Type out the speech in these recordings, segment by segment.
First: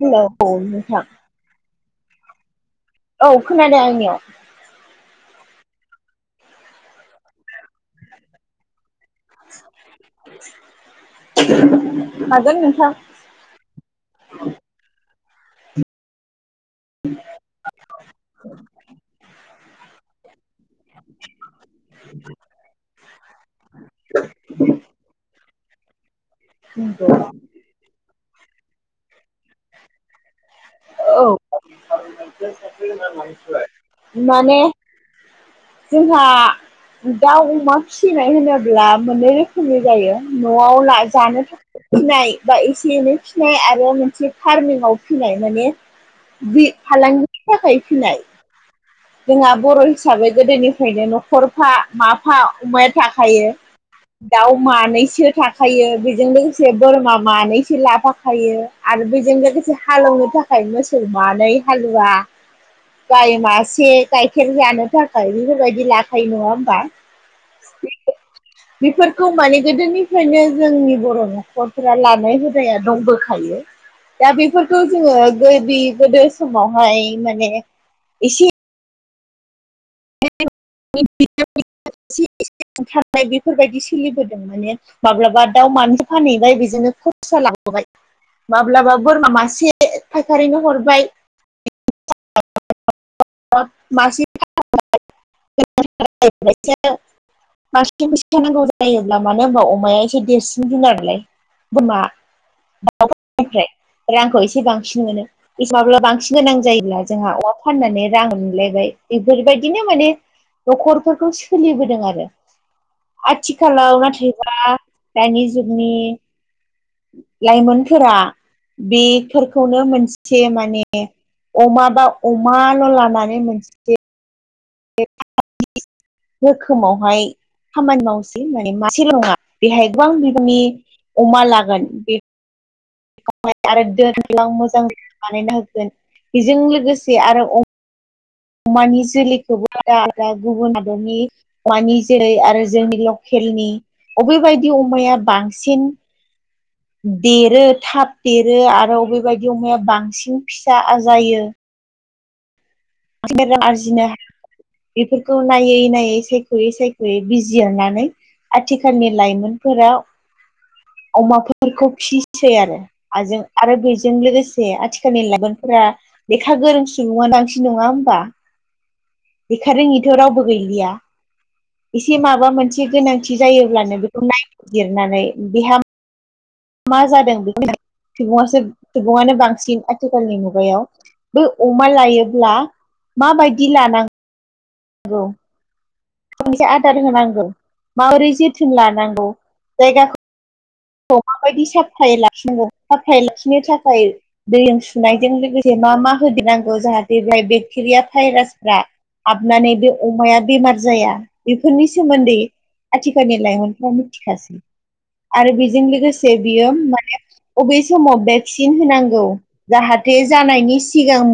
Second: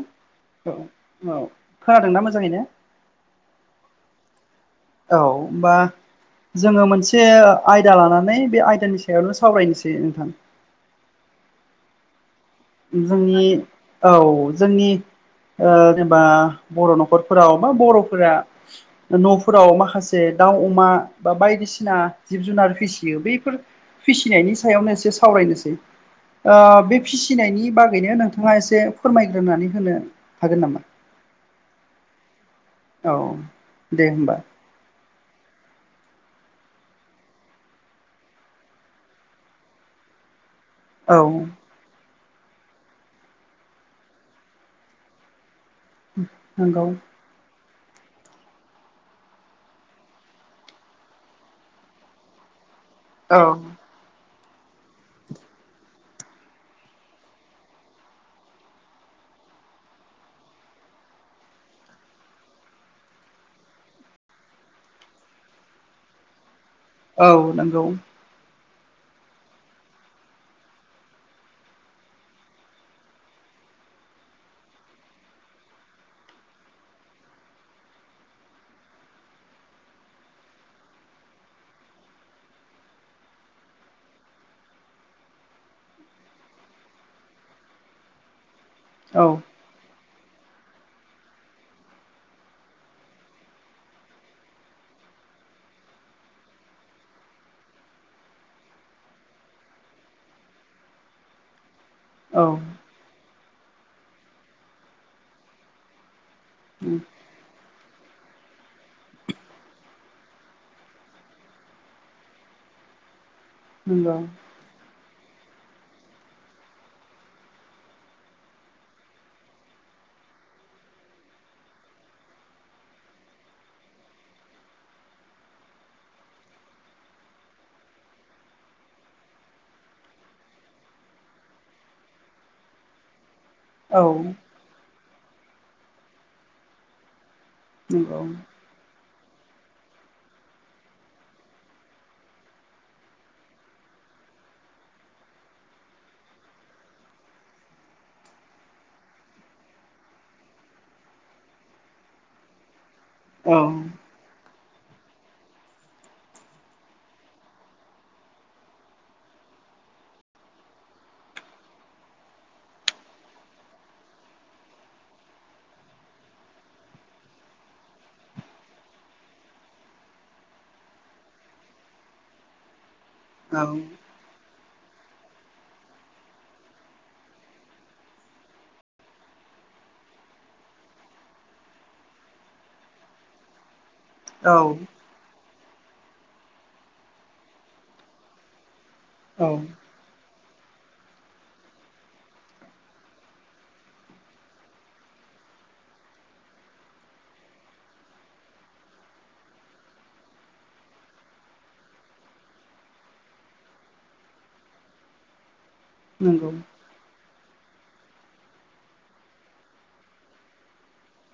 हेल' औ-औ खोनादों ना मोजाङैनो? औ खोनादों आंनियाव। औ होमबा जोङो मोनसे आयदा लानानै बे आयदानि सायावनो सावरायनोसै नोंथां। हागोन नों जोंनि औ जोंनि ओ जेनेबा बर' न'खरफोराव बा बर'फोरा न'फोराव माखासे दाउ अमा बा बायदिसिना जिब जुनार फिसियो बैफोर फिसिनायनि सायावनो एसे सावरायनोसै। ओ बे फिसिनायनि बागैनो नोंथाङा एसे फोरमायग्रोनानै होनो नोंथाङा हागोन नामा? औ औ दे [unintelligible] होमबा माने [unintelligible] [inaudible] जोंहा दाउ अमा फिसिनाय होनोब्ला मोननै रोखोमनि जायो न'आव औ जानो फिनाय बा एसे एनै फिनाय आरो मोनसे फार्मिग आव फिनाय। माने बी नंगौ फालांगिनि थाखाय फिनाय। जोंहा बर' हिसाबै गोदोनिफ्रायनो न'खरफा माफा अमाया औ थाखायो। दाउ मानैसो थाखायो बेजों लोगोसे बोरमा मानैसो लाफाखायो। आरो बेजों लोगोसे हालौवनो थाखाय मोसौ मानै हालुवा गाय मा से गाइखेर जानो थाखाय बेफोरबायदि लाखायो नङा होमबा? औ नंगौ। बेफोरखौ माने गोदोनिफ्रायनो जोंनि बर' न'खरफ्रा लानाय हुदाया दंबोखायो। दा बेफोरखौ जोङो गोबि गोदो समावहाय माने एसे [unintelligible] बेफोरबायदि सोलिबोदों माने माब्लाबा दाउ मानैसो फानहैबाय बेजोंनो खरसा लाबोबाय। माब्लाबा औ बोरमा मासे फायखारिनो हरबाय। मासि [unintelligible] [unintelligible] जायोब्ला मानो होनबा अमाया एसे देरसिन [unintelligible] बोरमा औ [unintelligible] फोरनिफ्राय रांखौ एसे बांसिन मोनो [unintelligible] माब्ला बांसिन गोनां जायोब्ला जोंहा अमा फाननानै रां मोनलायबाय बेफोरबायदिनो माने न'खरफोरखौ सोलिबोदों आरो आथिखालाव नंगौ नाथायबा दानि जुगनि लाइमोनफोरा बेफोरखौनो मोनसे माने अमा बा अमाल' लानानै मोनसे [unintelligible] रोखोमावहाय खामानि मावसै माने मासेल' नङा बेहाय गोबां बिबांनि अमा लागोन बे [unintelligible] आरो औ [unintelligible] मोजां बानायना होगोन बेजों लोगोसे आरो नंगौ अमानि जोलैखौबो दा-दा गुबुन हादरनि [unintelligible] जेरै आरो जोंनि लकेलनि अबेबायदि अमाया बांसिन देरो थाब देरो आरो अबेबायदि अमाया बांसिन फिसा आजायो। औ [unintelligible] आरजिनो हा बेफोरखौ नायै नायै सायख'यै सायख'यै बिजिरनानै आथिखालनि लाइमोनफोरा अमाफोरखौ फिसै आरो। आजों आरो बेजों लोगोसे आथिखालनि लाइमोनफोरा लेखा गोरोंसिन [unintelligible] नङा होमबा? लेखा रोङिथ' रावबो गैलिया एसे माबा मोनसे गोनांथि औ जायोब्लानो बे खौ नायबिजिरनानै बिहा मा जादों [unintelligible] सुबुङासो सुबुङानो बांसिन आथिखालनि मुगायाव बो अमा लायोब्ला माबायदि लानां औ औ खनबेसे आदार होनांगौ माबोरै जोथोन लांनांगौ औ जायगा माबायदि साफायै लाखिनांगौ साफायै लाखिनो थाखाय दैजों सुनायजों लोगोसे मा मा होदेरनांगौ जाहाथे बेहाय बेक्टेरिया भाइरासफ्रा हाबनानै बे अमाया बेमार जाया बेफोरनि सोमोन्दै आथिखालनि लाइमोनफ्रा मिथिखासै आरो बेजों लोगोसे नंगौ बियो माने अबे समाव भेक्सिन होनांगौ जाहाथे जानायनि सिगां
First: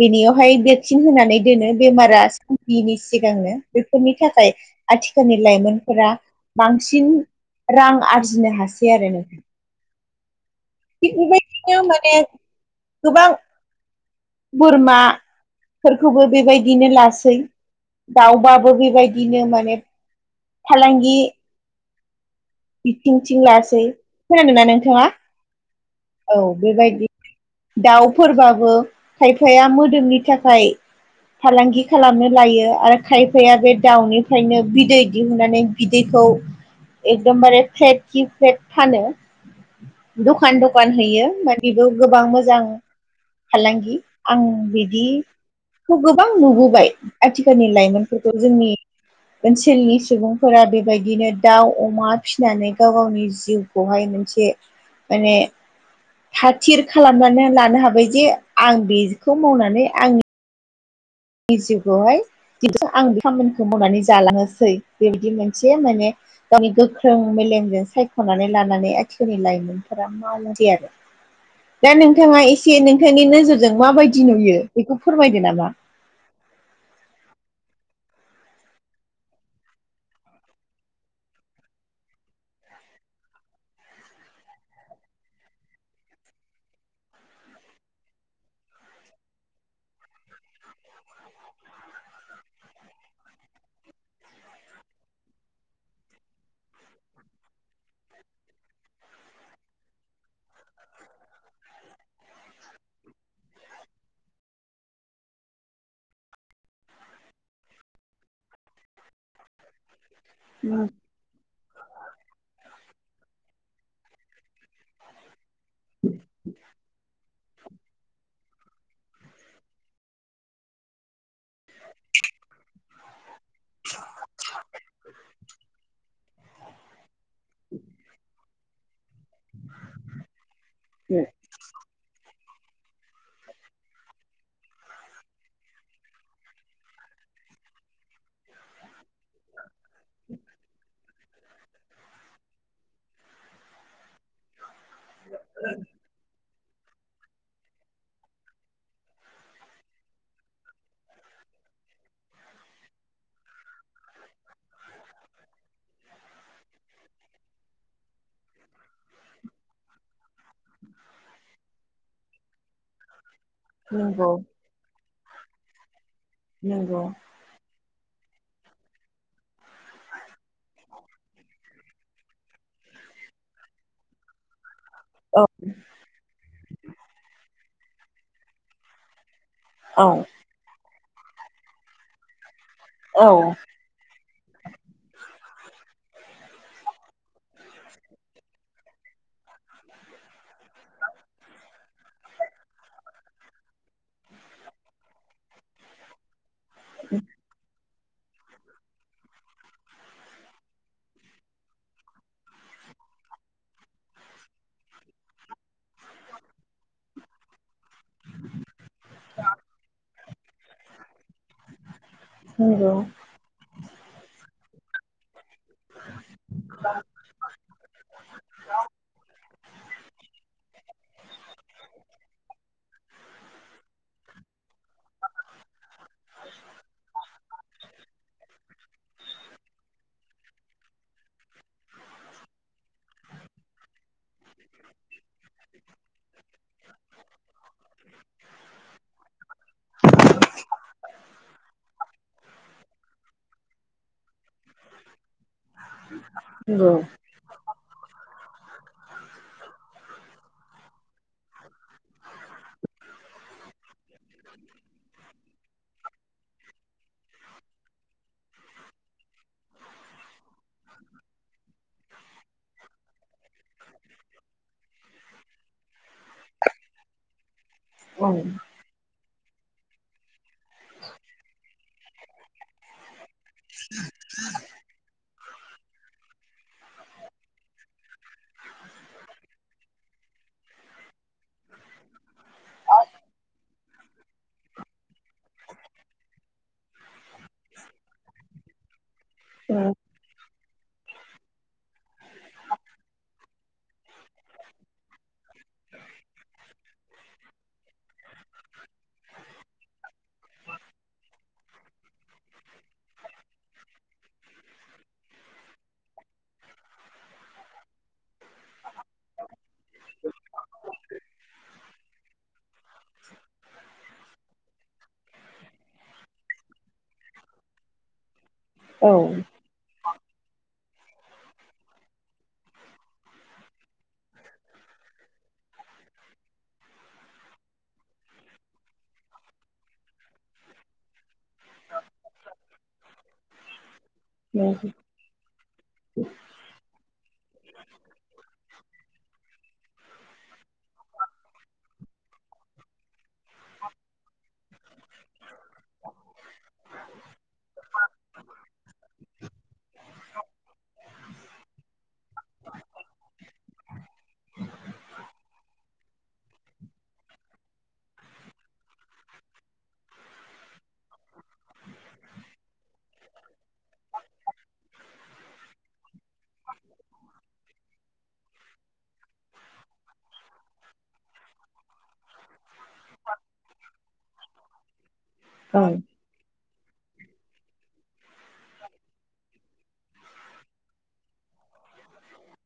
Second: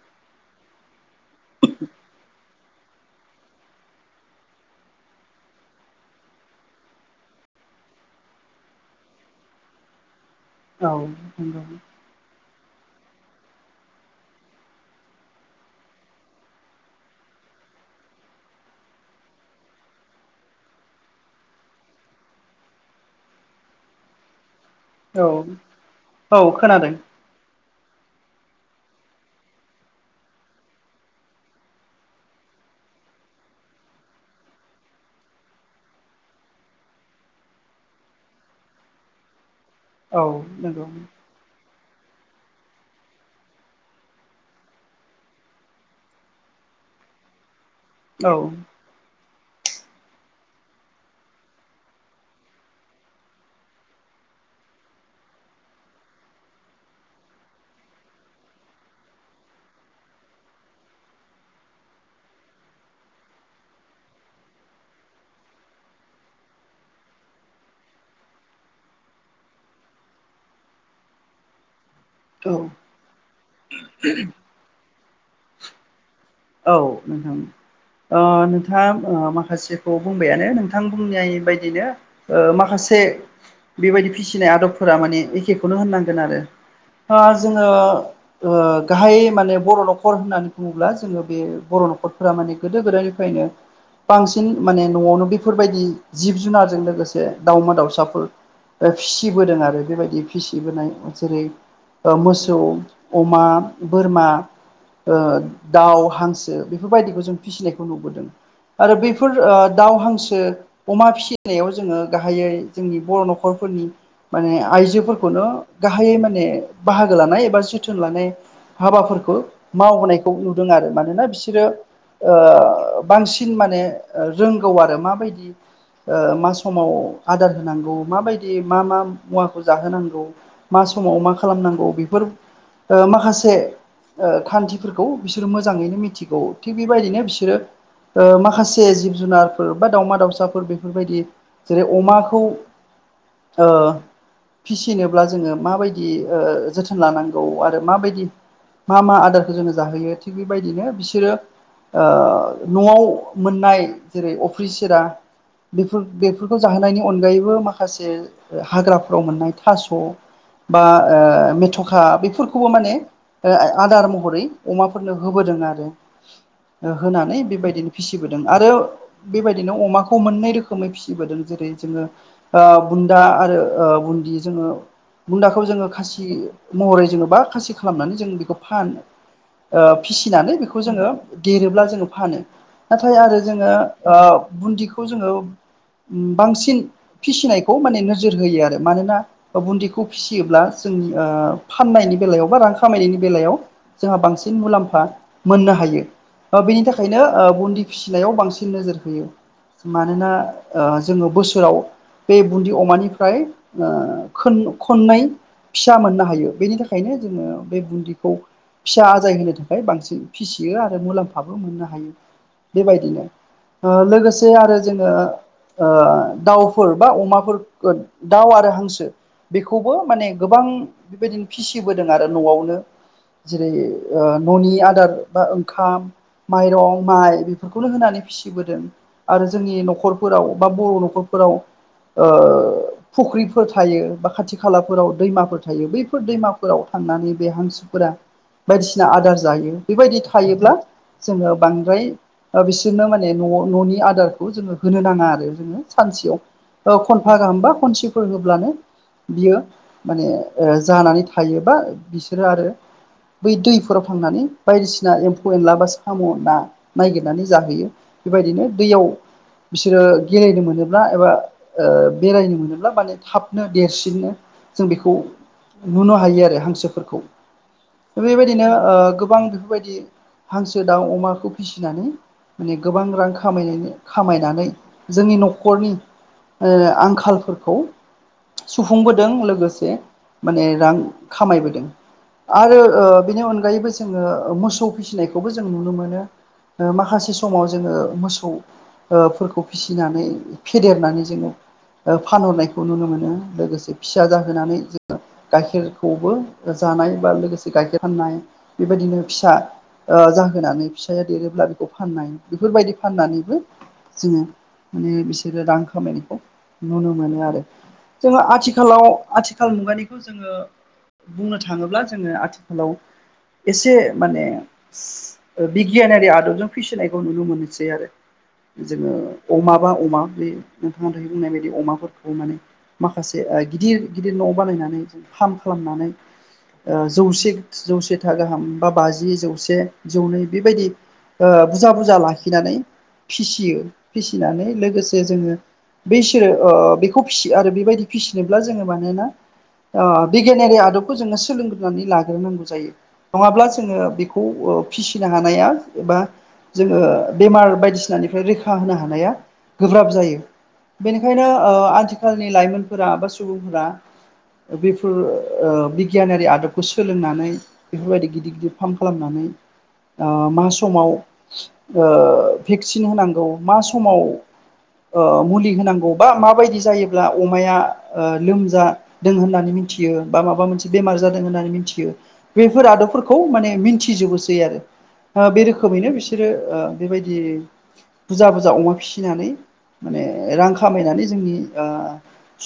बेनियावहाय भेक्सिन होनानै दोनो बेमारा साफियैनि सिगांनो बेफोरनि थाखाय आथिखालनि लाइमोनफोरा बांसिन रां आरजिनो हासै आरोना औ थिग नंगौ बेबायदिनो माने गोबां बोरमाफोरखौबो बेबायदिनो लासै दाउबाबो बेबायदिनो माने फालांगि बिथिंथिं लासै खोनादोंना नोंथाङा? औ औ बेबायदि दाउफोरबाबो खायफाया मोदोमनि थाखाय फालांगि खालामनो लायो आरो खायफाया बे दाउनिफ्रायनो बिदै दिहुननानै बिदैखौ एकदमबारे फ्लेट कि फ्लेट फानो औ दखान दखान। नंगौ [unintelligible] बा बेखौ गोबां मोजां फालांगि आं बिदिखौ गोबां नुबोबाय आथिखालनि लाइमोन औ फोरखौ जोंनि [inaudible] ओनसोलनि सुबुंफोरा बेबायदिनो दाउ अमा फिसिनानै गाव गावनि जिउखौहाय मोनसे माने हाथिर खालामनानै लानो हाबाय जे आं बेखौ मावनानै आंनि आंनि जिउखौहाय आं बे खामानिखौ मावनानै जालांनोसै बेबायदि मोनसे माने गावनि गोख्रों मेलेमजों सायख'नानै लानानै आथिखालनि लाइमोनफोरा मावोसै आरो। दा नोंथाङा औ एसे नोंथांनि नोजोरजों माबायदि नुयो बेखौ फोरमायदो नामा? औ नोंथां ओ नोंथाङा ओ माखासेखौ बुंबायानो नोंथां बुंनाय बायदिनो ओ माखासे बेबायदि फिसिनाय आदबफोरा माने एखेखौनो होननांगोन आरो ओ जोङो ओ गाहाय माने बर' न'खर होननानै बुङोब्ला जोङो बे बर' न'खरफोरा माने गोदो गोदायनिफ्रायनो बांसिन माने न'आवनो बेफोरबायदि जिब जुनारजों लोगोसे दाउमा दाउसाफोर ओ फिसिबोदों आरो बेबायदि फिसिबोनाय जेरै ओ मोसौ अमा बोरमा ओ दाउ हांसो बेफोर बायदिखौ जों फिसिनायखौ नुबोदों आरो बेफोर ओ दाउ हांसो ओ अमा फिसि नायाव जोङो गाहायै जोंनि बर' न'खरफोरनि माने आइजोफोरखौनो गाहायै माने बाहागो लानाय एबा जोथोन लानाय हाबाफोरखौ मावहोनायखौ नुदों आरो मानोना बिसोरो ओ बांसि थिन माने रोंगौ आरो माबायदि ओ मा समाव आदार होनांगौ माबायदियै मा मा मुवाखौ जाहोनांगौ मा समाव मा खालामनांगौ बेफोर ओ माखासे ओ खान्थिफोरखौ बिसोर मो जाङैनो मिथिगौ थिग बेबायदिनो बिसोरो माखासे जिब जुनार बा दाउमा दाउसाफोर बेफोरबायदि जेरै अमाखौ ओ फिसिनोब्ला जोङो माबायदि ओ जोथोन लानांगौ आरो माबायदि मा मा आदारखौ जोङो जाहोयो थिग बेबायदिनो बिसोरो ओ न'आव मोननाय जेरै अफ्रि सिरा बेफोर बेफोरखौ जाहोनायनि अनगायैबो माखासे हाग्राफोराव मोननाय थास' बा ओ मेथ'खा बेफोरखौबो माने ओ आ-आदार नंगौ महरै अमाफोरनो होबोदों आरो नंगौ होनानै बेबायदिनो फिसिबोदों आरो बेबायदिनो अमाखौ मोननै रोखोमै फिसिबोदों जेरै जोङो ओ बुन्दा आरो बुन्दि जोङो औ बुन्दाखौ जोङो खासि महरै जोङो बा खासि खालामनानै जों बेखौ फानो ओ औ फिसिनानै बेखौ जोङो देरोब्ला जोङो फानो नाथाय औ आरो जोङो बुन्दिखौ जोङो बांसिन फिसिनायखौ माने नोजोर होयो आरो मानोना ओबिन्दिखौ फिसियोब्ला जों फाननायनि बेलायाव बा रां खामायनायनि बेलायाव जोंहा बांसिन मुलाम्फा मोननो हायो ओ बेनि थाखायनो बुन्दि फिसिलायाव बांसिन नोजोर होयो मानोना ओ जोङो बोसोराव बे बुन्दि अमानिफ्राय ओ खोन-खननै फिसा मोननो हायो बेनि थाखायनो जोङो बे बुन्दिखौ फिसा आजाय होनो थाखाय बांसिन फिसियो आरो मुलाम्फाबो मोननो हायो नंगौ बेबायदिनो लोगोसे आरो जोङो ओ दाउफोर बा अमाफोर दाउ आरो हांसो बेखौबो माने गोबां बेबायदिनो फिसिबोदों आरो न'आवनो जेरै ओ न'नि आदार बा ओंखाम माइरं माइ बेफोरखौनो होनानै फिसिबोदों आरो जोंनि न'खर फोराव बा बर' न'खरफोराव ओ फुख्रिफोर थायो बा खाथि खालाफोराव दैमाफोर थायो बैफोर दैमाफोराव थांनानै बे हांसोफोरा बायदिसिना आदार जाहैयो बेबायदि थायोब्ला जोङो बांद्राय बिसोरनो माने न' न'नि आदार जोङो होनो नाङा आरो जोङो नंगौ सानसेयाव खनफा गाहाम बा खनसेफोर होब्लानो बियो माने ओ जानानै थायोबा बिसोरो आरो बै दैफोराव थांनानै बायदिसिना एम्फौ एनला बा साम' ना नागिरनानै जाहोयो बेबायदिनो दैयाव बिसोरो गेलेनो मोनोब्ला एबा ओ बेरायनो मोनोब्ला माने थाबनो देरसिननो जों बेखौ नुनो हायो आरो हांसोफोरखौ औ बेबायदिनो ओ गोबां बेफोरबायदि हांसो दाउ अमाखौ फिसिनानै माने गोबां रां खा खामायनोनै खामायनानै जोंनि न'खरनि आंखालफोरखौ सुफुंबोदों लोगोसे माने रां खामायबोदों आरो बिनि अनगायैबो जोङो मोसौ फिसिनायखौबो जों नुनो मोनो ओ माखासे समाव जोङो मोसौ ओ फोरखौ नंगौ फिसिनानै फेदेरनानै जोङो ओ फानहरनायखौ नुनो मोनो लोगोसे फिसा जाहोनानै जिता गाइखेरखौबो जानाय बा लोगोसे गाइखेर फाननाय बेबायदिनो फिसा ओ जाहोनानै फिसाया देरोब्ला बेखौ फाननाय बेफोरबायदि फाननानैबो जोङो माने बिसोरो रां खामायनायखौ नुनो मोनो आरो जोङो आथिखालाव आथिखाल मुगानिखौ जोङो बुंनो थाङोब्ला जोङो आथिखा व एसे माने ओ बिगियानारि आदबजों फिसिनायखौ नुनो मोनसै आरो जोङो औ अमा बा अमा बे नोंथांंङा दायो बुंनाय बायदि अमाफोरखौबो माने माखासे ओ गिदिर गिदिर न' बानायनानै फार्म खालामनानै ओ जौसे जौसेथा गाहाम बा बाजि जौसे जौनै बेबायदि ओ बुजा बुजा लाखिनानै फिसियो फिसिनानै लोगोसे जोङो बैसो ओ बेखौ फिसि आरो बेबायदि फिसिनोब्ला जोङो मानोना ओ बिगियानारि आदबखौ जोङो सोलोंनानै ला रोंनांगौ जायो नङाब्ला जोङो बेखौ ओ फिसिनो हानाया एबा जोङो बेमार बायदिसिनानिफ्राय रैखा होनो हानाया गोब्राब जायो बेनिखायनो ओ आथिखालनि लाइमोनफोरा बा सुबुंफोरा बेफोर ओ बिगियानारि आदबखौ स सोलोंनानै बेफोरबायदि गिदिर गिदिर फार्म खालामनानै ओ मा समाव ओ भेक्सिन होनांगौ मा समाव ओ मुलि होनांगौ बा माबायदि जायोब्ला अमाया ओ लोमजा दों होननानै मिथियो बा माबा मोनसे बेमार जादों होननानै मिथियो बेफोर आदबफोरखौ माने मिथिजोबोसै आरो ओ बे रोखोमैनो बिस रो ओ बेबायदि बुजा बुजा अमा फिसिनानै माने रां खामायनानै जोंनि ओ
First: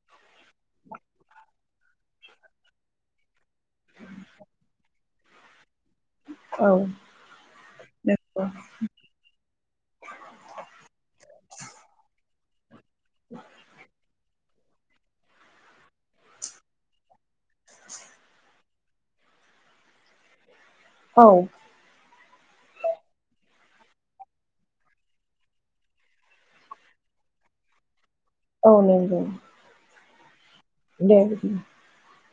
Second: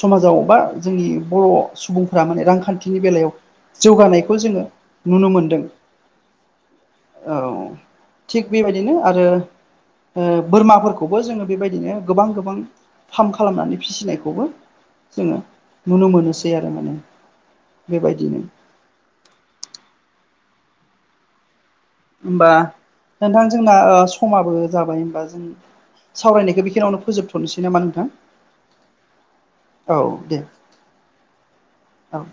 समाजाव बा जोंनि बर' सुबुंफोरा माने रांखान्थिनि बेलायाव जौगानाय खौबो जोङो नुनो मोनदों औ औ थिग नंगौ बेबायदिनो आरो ओ बोरमाफोरखौबो जोङो बेबायदिनो गोबां गोबां फार्म खालामनानै फिसिनायखौबो जोङो नुनो मोनोसै आरो माने बेबायदिनो औ होमबा नोंथां जोंना ओ समाबो जाबाय होनबा जों सावरायनायखो बेखिनावनो फोजोबथ'नोसै नामा नोंथां औ नंगौ औ दे दे बिदिबा औ